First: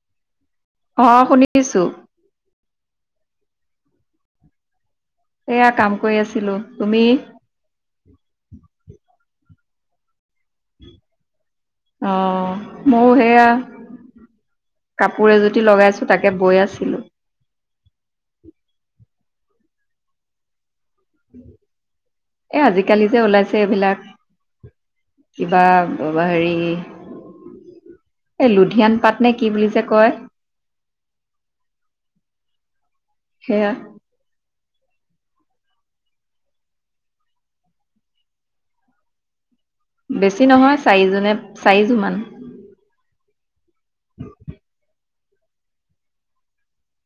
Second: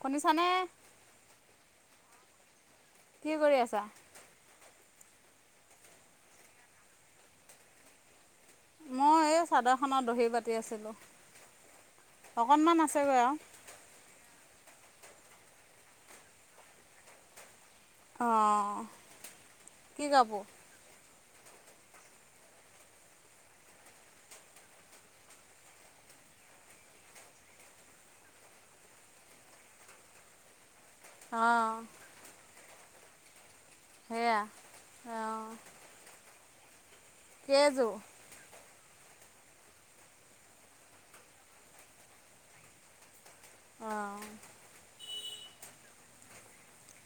শুনিছানে অ' শুনিছো। কি কৰি আছা? এয়া কাম কৰি আছিলো তুমি? মই এই চাদৰ খনৰ দহি বাতি আছিলোঁ। অকণমান অ' মোৰ আছেগৈ আৰু সেয়া। কাপোৰ এজুতি লগাইছো তাকে বৈ আছিলো। অ' কি কাপোৰ? এ আজিকালি যে ওলাইছে, এইবিলাক। কিবা হেৰি এই লুধিয়ান পাতনে কি বুলি যে কয়। অ' সেয়া। সেয়া সেয়া অ ' কেইযোৰ বেছি নহয় চাৰিজোনে চাৰিযোমান। অঁ [inaudible]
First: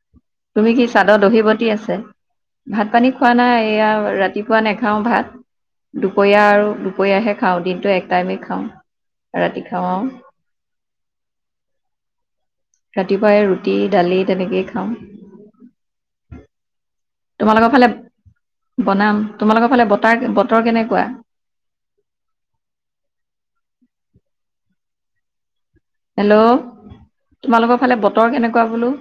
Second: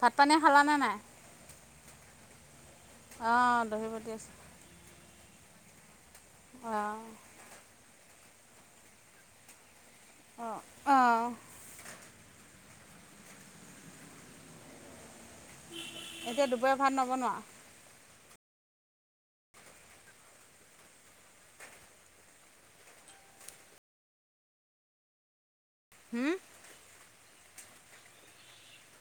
ভাত পানী তুমি খালানে কি নাই? চাদত দহিবতি আছে? ভাত পানী খোৱা নাই অঁ দহি জএয়া বাতি আছোঁ ৰাতিপুৱা নাখাও ভাত। দুপৰীয়া আৰু অঁ দুপৰীয়াহে খাওঁ দিনটো এক টাইমেই খাওঁ ৰাতি খাও। অ' অঁ অঁ ৰাতিপুৱাই ৰুটি দালি তেনেকেই খাওঁ এতিয়া দুবৰীয়া ভাত নবনোৱা তোমালোকৰ ফালে বনাম তোমালোকৰ ফালে বতাৰ বতৰ কেনেকুৱা [inaudible] হুম হেল্ল' তোমালোকৰ ফালে বতৰ কেনেকুৱা বোলো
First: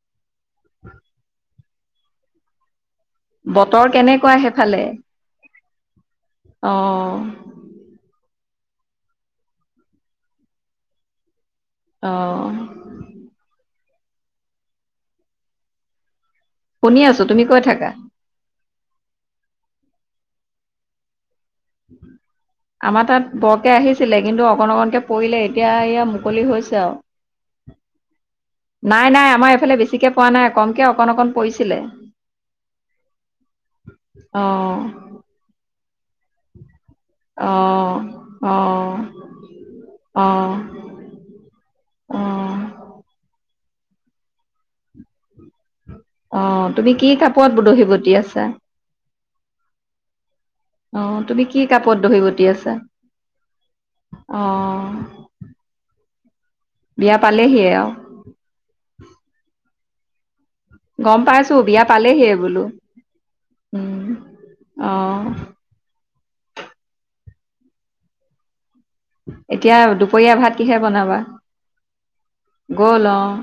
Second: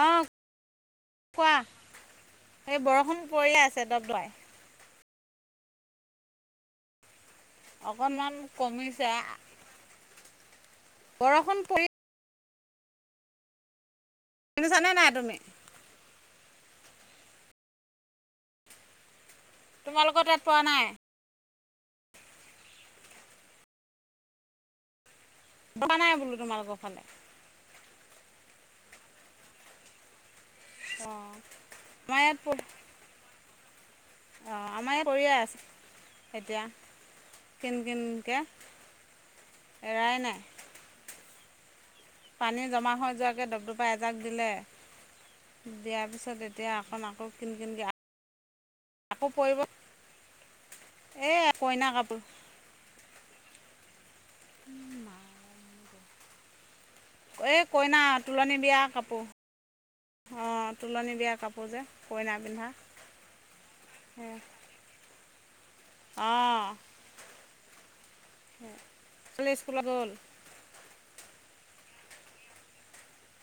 অ কোৱা এই বৰ বতৰ কেনেকুৱা সেইফালে অ অকণমান কমিছে বৰষুণ পৰি অহ শুনিছানে নাই তুমি শুনি আছো তুমি কৈ থাকা তোমালোকৰ তাত পৱা নাই আমাৰ তাত বৰকে আহিছিলে কিন্তু অকণ অকনকে পৰিলে এতিয়া পৰা ইয়া নাই বোলো মুকলি তোমালোকৰ হৈছে আও ফালে নাই নাই আমাৰ এইফালে বেছিকে পৱা নাই কমকে অকণ অঁ অকণ পৰিছিলে আমাৰ অ আমাৰ ইয়াত পৰিয়ে আছে এতিয়া অ কিনকিনকে অ এৰাই অ নাই। অ পানী জমা হৈ যোৱাকে দবদপা এজাক দিলে। দিয়াৰ পিছত এতিয়া অ', তুমি অকণ কি আকৌ কিন কাপোৰত কিনকৈ দহি বটি আছা? আকৌ পৰিব। অ', এই তুমি কি কইনা কাপোৰত দহি কাপোৰ বটি আছা? অঁ। এই কইনা তোলনী বিয়া কাপোৰ। অঁ তোলনি গম পাইছো কাপোৰ যে বিয়া কইনা পালেহিয় বোলো। পিন্ধা উম, অ'। অ'। এতিয়া দুপৰীয়া ভাত কিহে? বনাবা গল অঁ।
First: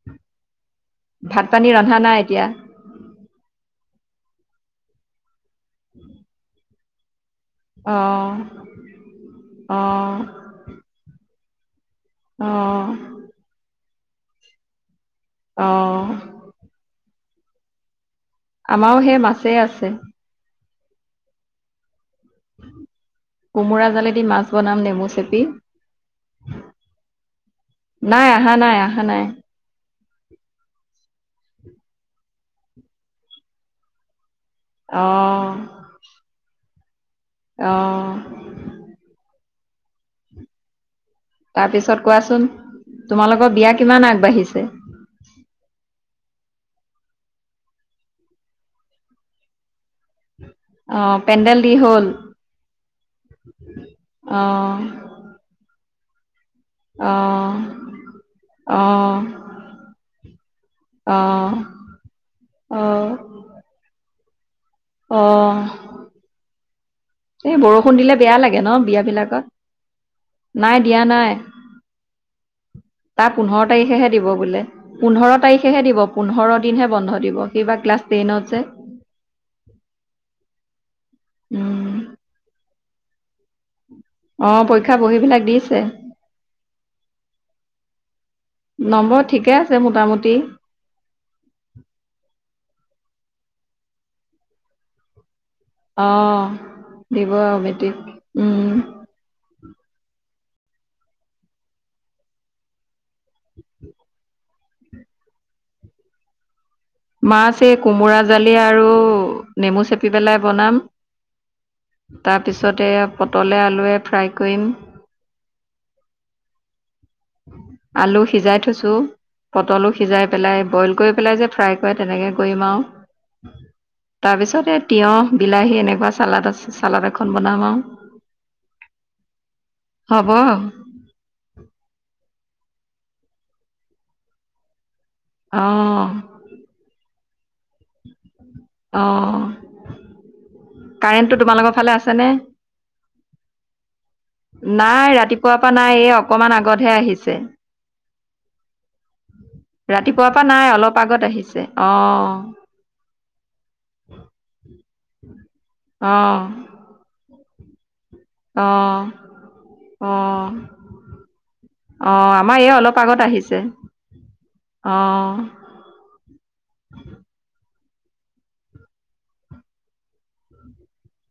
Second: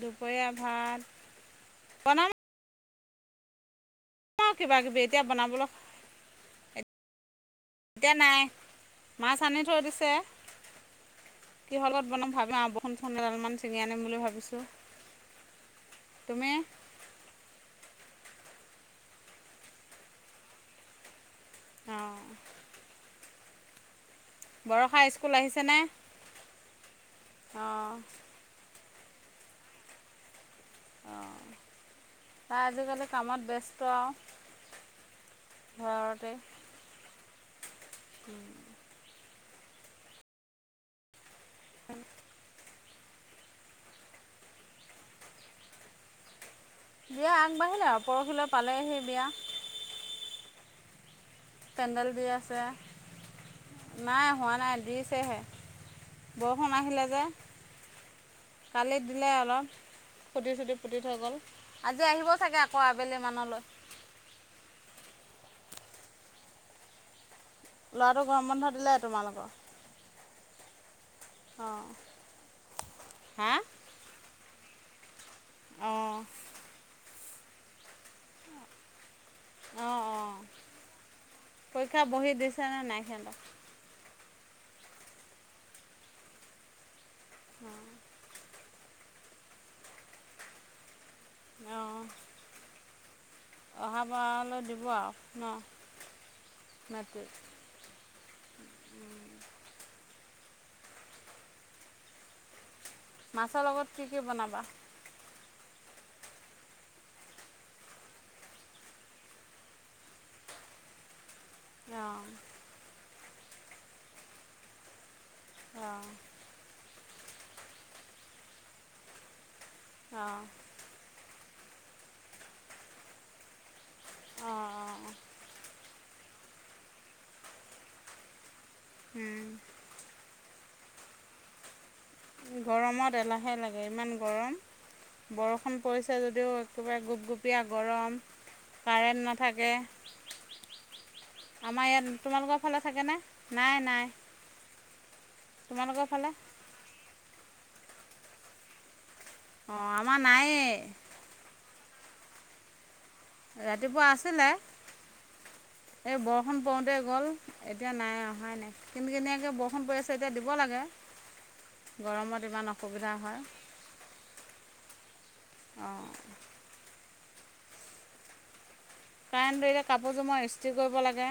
দুপৰীয়া ভাত ভাত পানী ৰন্ধা নাই বনাম এতিয়া। অ', কিবা কিবি এতিয়া বনাবলৈ উম। এতিয়া নাই মাছ আনি থৈ দিছে। অঁ কিহলত বনাম ভাবি আৰু অঁ বন চোন এডালমান ছিঙি আনিম বুলি ভাবিছোঁ। তুমি অ'। আমাও সেই মাছে আছে। অঁ। কোমোৰা জালে। মাছ বনাম বৰষা নেমু স্কুল চেপি, আহিছেনে অঁ নাই আহা, নাই আহা। আহা নাই অ', তাই আজিকালি কামত ব্যস্ত আৰু। অঁ। ঘৰতে অঁ। তাৰপিছত কোৱাচোন তোমালোকৰ বিয়া কিমান আগবাঢ়িছে। [inaudible] বিয়া আগবাঢ়িলে আৰু পৰহিলৈ পালে সেই বিয়া। অঁ। পেণ্ডেল দি হ'ল পেণ্ডেল দি আছে, নাই হোৱা অঁ নাই দিছেহে। বৰষুণ আহিলে যে অঁ কালিত অঁ দিলে অলপ। ফুটি চুটি ফুতি থৈ গ'ল অ', আজি আহিবও চাগে আকৌ অ', আবেলি মানলৈ। অ'। এই বৰষুণ দিলে ল'ৰাটো বেয়া গৰম লাগে বন্ধ ন' দিলে বিয়া তোমালোকৰ বিলাকত। নাই দিয়া নাই। অঁ তাৰ হা পোন্ধৰ তাৰিখেহে দিব বোলে পোন্ধৰ তাৰিখেহে দিব অঁ পোন্ধৰ দিনহে বন্ধ দিব। বা ক্লাছ টেনত যে। অ', অ', উম, পৰীক্ষা বহি দিছে নে নাই সিহঁতক। অ', পৰীক্ষা পঢ়ি বিলাক দিছে। অঁ। নম্বৰ ঠিকে আছে মোটামুটি। অ'। অহা বাৰলৈ দিব আও। অ', দিব আৰু বেটিক, উম। মাছৰ লগত কি কি বনাবা? মাছ এই কোমোৰা জালি আৰু নেমু চেপি পেলাই বনাম। অ', তাৰপিছতে পটলে আলুৱে ফ্ৰাই কৰিম। অ'। আলু সিজাই থৈছো, পটলো সিজাই অ', পেলাই বইল কৰি পেলাই যে ফ্ৰাই কৰে তেনেকে কৰিম আৰু। তাৰ অ', পিছত এই অ'। তিঁয়হ বিলাহী এনেকুৱা চালাদ আছে চালাদ এখন বনাম আও। হব। গৰমত এলাহে লাগে, ইমান গৰম। বৰষুণ অঁ পৰিছে যদিও একেবাৰে গোপগুপীয়া গৰম। কাৰেণ্ট অঁ নাথাকে। কাৰেণ্টটো তোমালোকৰ আমাৰ ফালে ইয়াত আছেনে তোমালোকৰ ফালে থাকেনে নাই-নাই। নাই ৰাতিপুৱাৰ পৰা নাই, এই অকমান আগতহে আহিছে। অ', আমাৰ ৰাতিপুৱাৰ পৰা নায়েই। নাই অলপ আগত আহিছে, অ'। ৰাতিপুৱা আছিলে এই অঁ বৰষুণ পৰোতে গ'ল। এতিয়া নাই অহাই নাই অঁ কিনকিনিয়াকে বৰষুণ পৰি আছে এতিয়া দিব লাগে। অ' গৰমত আমাৰ ইমান এইয়া অলপ অসুবিধা আগত হয়। আহিছে। অ'। অ'। কাৰেন্ট ধৰিলে কাপোৰযোৰ মই ইস্ত্ৰি কৰিব লাগে।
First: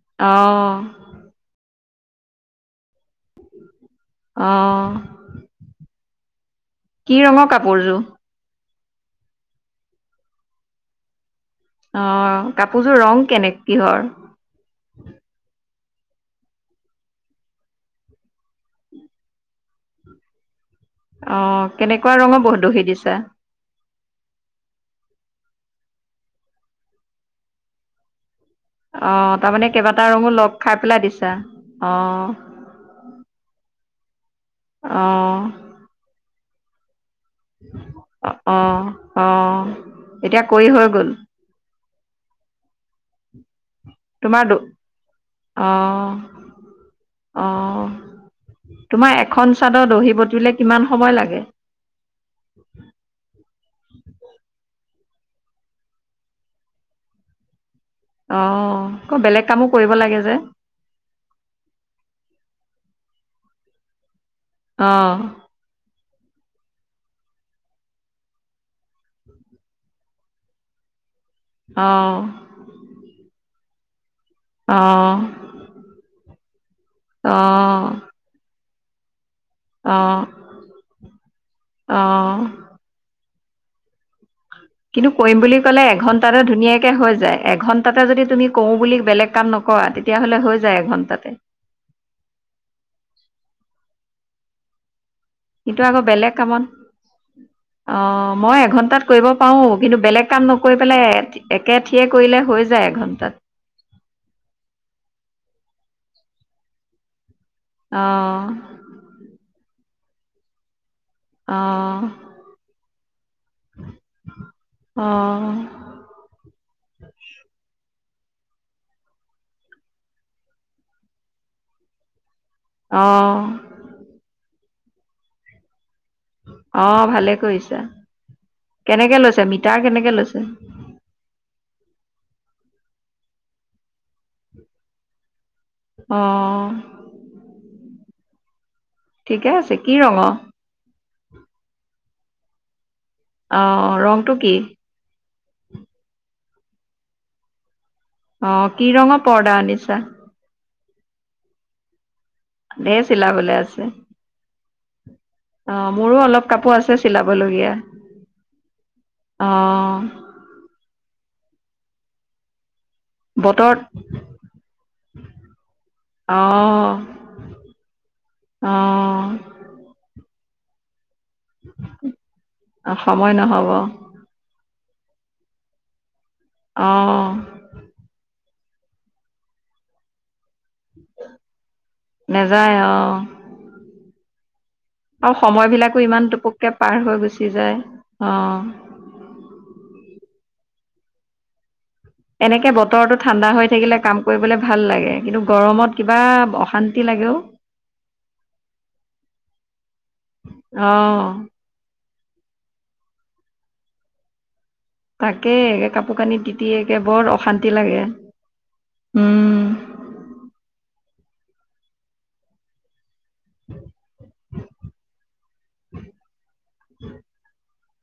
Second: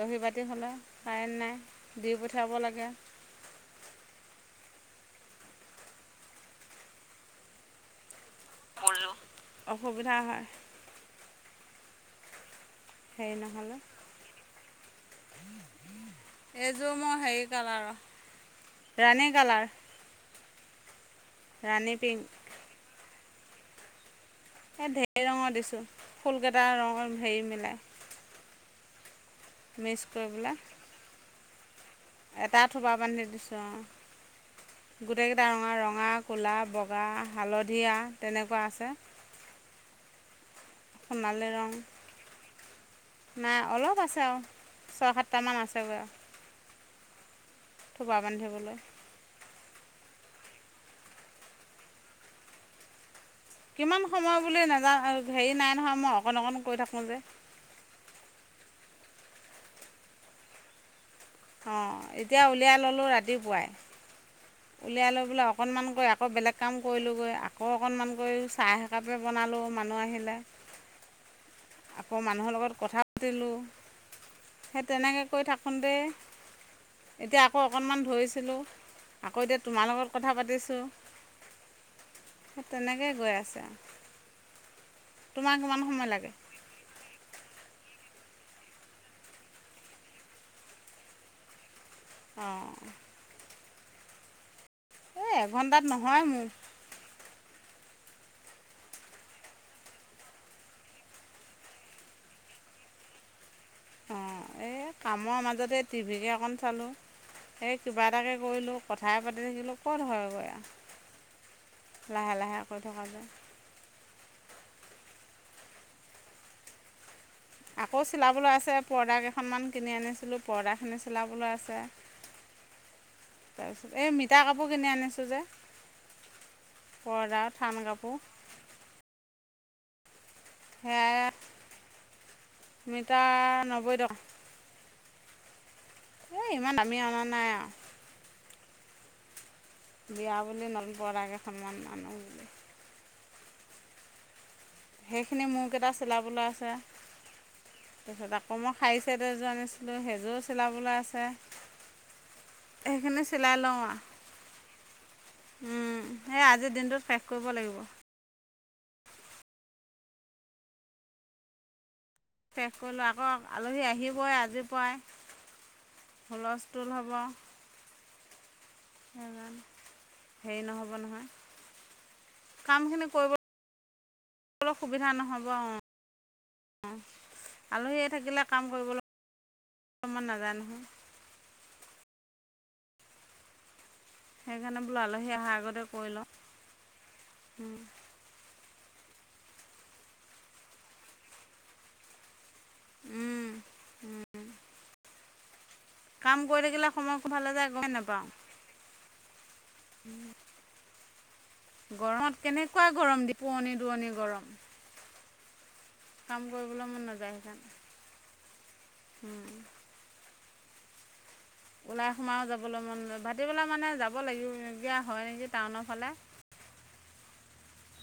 দহি বাতি হ'লে অঁ কাৰেণ্ট নাই দি পঠিয়াব লাগে। অঁ। কি ৰঙৰ কাপোৰযো। [unintelligible] অসুবিধা হয়। অ' কাপোৰযোৰ ৰং হেৰি কেনে নহ'লে কিহৰ। এইযোৰ মোৰ হেৰি কালাৰ ৰাণী কালাৰ। অ' ৰাণী কেনেকুৱা পিংক ৰঙৰ বহ দহি দিছা। এই ঢেৰ ৰঙৰ দিছোঁ ফুলকেইটা ৰঙৰ হেৰি মিলাই। অ' তাৰমানে মিক্স কেইবাটাও কৰি ৰঙো পেলাই লগ খাই পেলাই দিছা। অ', এটা থোপা বান্ধি দিছো অ'। গোটেই অ', কেইটা ৰঙ ৰঙা কলা ব বগা হালধীয়া তেনেকুৱা অ', আছে। অ'। এতিয়া কৰি হৈ গ'ল, সোনালী ৰং না অলপ আছে আৰু তোমাৰ দ ছয় সাতটামান আছেগৈ অ', আৰু। অ'। থোপা বান্ধিবলৈ। তোমাৰ এখন চাদৰ দহি বটিলে কিমান সময় লাগে। কিমান সময় বুলি নাজা হেৰি নাই নহয়, মই অকণ-অকণ কৈ থাকো যে। অ' আকৌ বেলেগ কামো কৰিব লাগে যে। অ' এতিয়া উলিয়াই ল'লোঁ ৰাতিপুৱাই, উলিয়াই লৈ অ', বোলো অকণমান কৰি আকৌ বেলেগ কাম কৰিলোঁগৈ আকৌ অকণমান কৰি চাহ এক একাপে বনালোঁ মানুহ আহিলে। [inaudible] আকৌ মানুহৰ লগত কথা পাতিলোঁ। সেই অ', তেনেকে কৰি থাকোঁতে। এতিয়া আকৌ অ', অকনমান ধৰিছিলো। আকৌ এতিয়া তোমাৰ লগত কথা পাতিছোঁ, অ', অ'। তেনেকেই গৈ আছো। কিন্তু কৰিম বুলি কিমান ক'লে সময় লাগে এঘন্টাতে ধুনীয়াক হৈ যায় এঘণ্টাতে যদি তুমি কৰো বুলি বেলেগ কাম নকৰা তেতিয়াহ'লে হৈ যায় এঘণ্টাতে। [inaudible] অ'। কিন্তু, এঘণ্টাত আকৌ নহয় বেলেগ মোৰ কামত অ মই এঘণ্টাত কৰিব পাৰো কিন্তু বেলেগ কাম নকৰি পেলাই একেঠিয়ে কৰিলে হৈ যায় এঘণ্টাত। অঁ এই কামৰ মাজতে টিভিকেই অকণ চালোঁ। সেই কিবা এটাকে অঁ কৰিলোঁ কথাই পাতি থাকিলোঁ ক'ত হয়গৈ আৰু। অ'। লাহে [inaudible] অ', মুউ চিলাবলৈ আছে, পৰ্দা কেইখনমান কিনি আনিছিলোঁ, পৰ্দাখিনি চিলাবলৈ আছে। অঁ তাৰপিছত, এ [unintelligible] কাপোৰ কিনি আনিছো যে। অক, ভালে পৰ্দা থান কৰিছা, কাপোৰ কেনেকে লৈছা, মিটাৰ কেনেকে লৈছা? সেয়াই [unintelligible] এ অঁ ইমান দামি অনা নাই আৰু। ঠিকে আছে। কি ৰঙৰ বিয়া বুলি নলপ কেইখনমান মানুহ বুলি অ ৰংটো কি? সেইখিনি মোৰকেইটা চিলাবলৈ আছে। তাৰপিছত আকৌ অঁ মই কি ৰঙৰ শাৰি‌ছেট এযোৰ পৰ্দা আনিছা আনিছিলোঁ সেইযোৰও চিলাবলৈ আছে। ধেৰ সেইখিনি চিলাই চিলাবলে লওঁ আছে আৰু অ মোৰো সেই অলপ আজিৰ কাপোৰ আছে দিনটোত শেষ কৰিব চিলাবলগীয়া লাগিব অ। শেষ কৰিলোঁ আকৌ বতৰত আলহী আহিবই আজিৰ পৰাই অ হুলস্থুল হব। অ [inaudible] হেৰি নহ'ব নহয়। অ', সময় নহব। অকনো সুবিধা নহ'ব অ', অ', আলহী থাকিলে। কাম কৰিবলৈ অলমান নাজানো। নাযায় অহ। সেইকাৰণে বোলো আলহী আৰু অহাৰ সময় আগতে বিলাকো কৰি লওঁ ইমান টোপককে পাৰ হৈ গুচি যায় অ', এনেকৈ বতৰটো ঠাণ্ডা হৈ থাকিলে কাম কৰিবলৈ ভাল লাগে। কিন্তু গৰমত। কিবা কাম কৰি থাকিলে অশান্তি লাগে সময়কো ফাঁলে যায় গমেই নাপাও। অহ। কেনেকুৱাই গৰম দি পোৱনি-দুৱনি গৰম। তাকে কাপোৰ কানি কাম তিতি কৰিবলৈ মন একে নাযায় বৰ সেইকাৰণে অশান্তি লাগে। উম [inaudible] ওলাই সোমাইও যাবলৈ মন নাযায়। ভাতিবেলা মানে যাব লাগিবগীয়া হয় নেকি টাউনৰ ফালে? [inaudible]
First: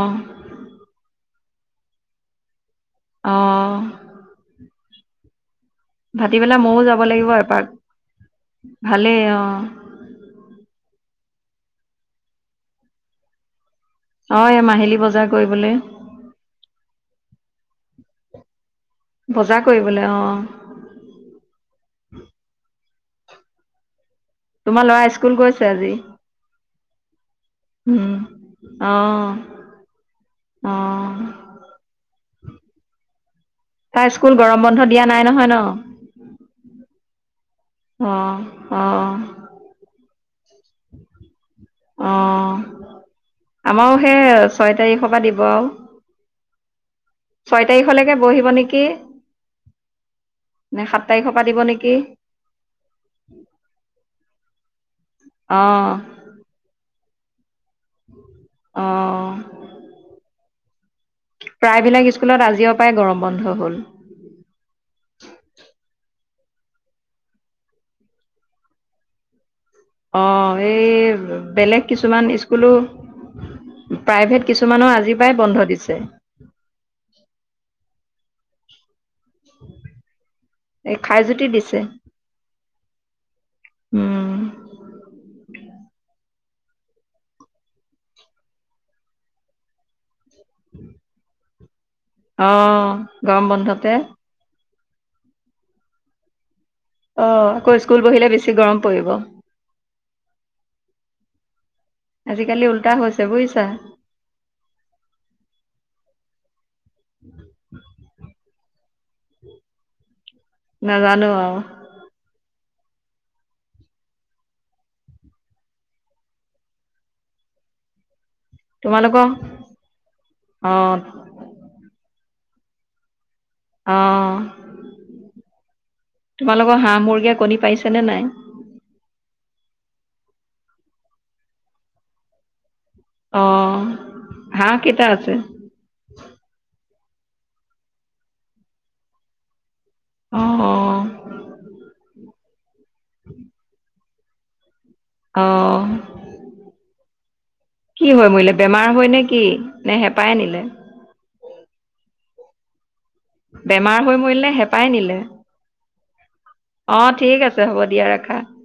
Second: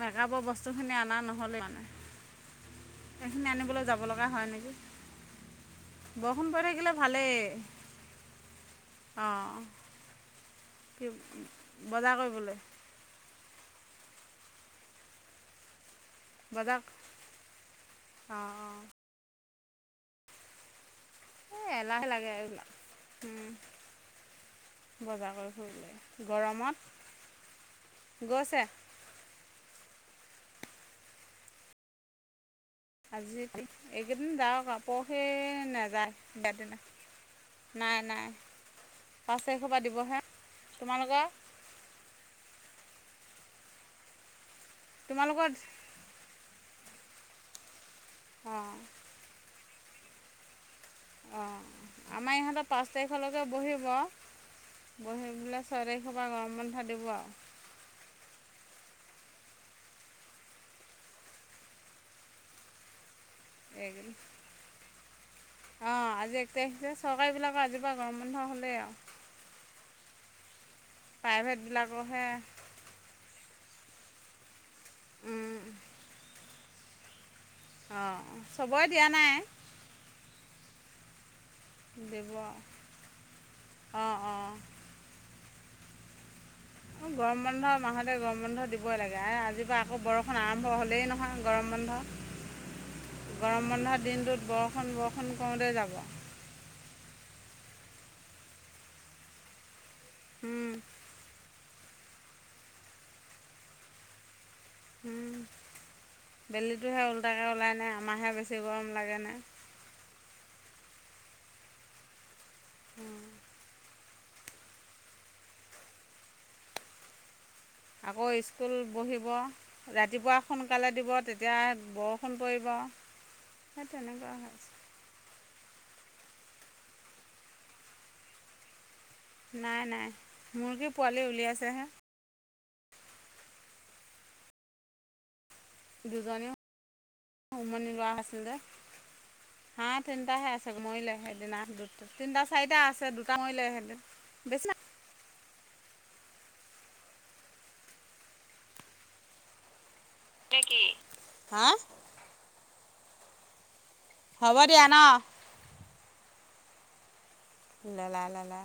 মেকআপৰ বস্তুখিনি অনা নহ'লে মানে সেই অ খিনি আনিবলৈ যাব লগা হয় নেকি? বৰষুণ ভাতিবেলা পৰি ময়ো থাকিলে যাব লাগিব ভালেই এপাক ভালেই অঁ অ', [unintelligible] বজাৰ কৰিবলৈ। অ এই মাহিলী বজাৰ কৰিবলৈ। বাদাক অ-অ, বজাৰ কৰিবলৈ অ', উম, তোমাৰ ল'ৰা স্কুল বজাৰ কৰি গৈছে আজি ফুৰিলে গৰমত উম, গৈছে অহ, অহ, আজি এইকেইদিন যাওঁক আকো দিয়া পৰখি নাই নহয় ন নাযায় বিয়াৰ দিনা। অ নাই-নাই অ পাঁচ তাৰিখৰ পৰা দিবহে তোমালোকৰ অ', আমাৰো সেই, ছয় তাৰিখৰ পৰা দিব তোমালোকৰ আৰু। ছয় তাৰিখলৈকে বহিব অঁ নেকি? নে সাত তাৰিখৰ পৰা অ', দিব নেকি আমাৰ ইহঁতৰ পাঁচ তাৰিখলৈকে বহিব। পৰহি অ বোলে, ছয় তাৰিখৰ পৰা গৰম বন্ধ দিব আৰু। অ', প্ৰায়বিলাক স্কুলত আজিৰে পৰাই গৰম বন্ধ হ'ল। অ', আজি এক তাৰিখ যে, চৰকাৰী বিলাকৰ আজিৰ পৰা গৰম বন্ধ হলেই আৰু। অ' এই বেলেগ কিছুমান প্ৰাইভেটবিলাকৰহে স্কুলো প্ৰাইভেট কিছুমানৰ আজিৰ পায় বন্ধ দিছে। অ' চবৰে দিয়া নাই। এই খাই যুতি বে ব্যৱাৰ উম অ'-অ'। অ'গৰম বন্ধ মাহতে গৰম বন্ধ দিবই লাগে এ আজি পৰা আকৌ বৰষুণ আৰম্ভ হলেই নহয়। গৰম বন্ধ। অ' গৰম বন্ধতে। খন বৰষুণ কৰোঁতে যাব। অ, আকৌ স্কুল বহিলে বেছি গৰম পৰিব। উম। আজিকালি উল্টা হৈছে বুজিছা। উম বেলি [inaudible] বেছি গৰম লাগে নাই? না জানো আৰু। উম। আকৌ স্কুল বহিব, তোমালোকৰ ৰাতিপুৱা অ সোনকালে দিব, তেতিয়া বৰ ফোন কৰিব, সেই অ তেনেকুৱা হৈছে। তোমালোকৰ হাঁহ মুৰ্গীয়ে কণী পাৰিছে নে নাই। নাই নাই মোৰ কি পোৱালি উলিয়াইছে হে। অ' হা কেইটা আছে? দুজনীও [unintelligible] উমনৱোৱা আছিল যে। হা অ তিনিটাাহে অ আছে, মৰিলে সেইদিনা, দু তিনিটা, চাৰিটা আছে দুটা মৰিলে সেইদিনা। বেছনা অ' কি হয় মৰিলে, বেমাৰ হয় নে কি? নে হেঁপাই নিলে [unintelligible] হা? বেমাৰ হৈ মৰিলনে হ'ব দিয়া হেঁপাই ন নিলে, অ' ঠিক আছে। হ'ব দিয়া লেলা ৰাখা। লেলা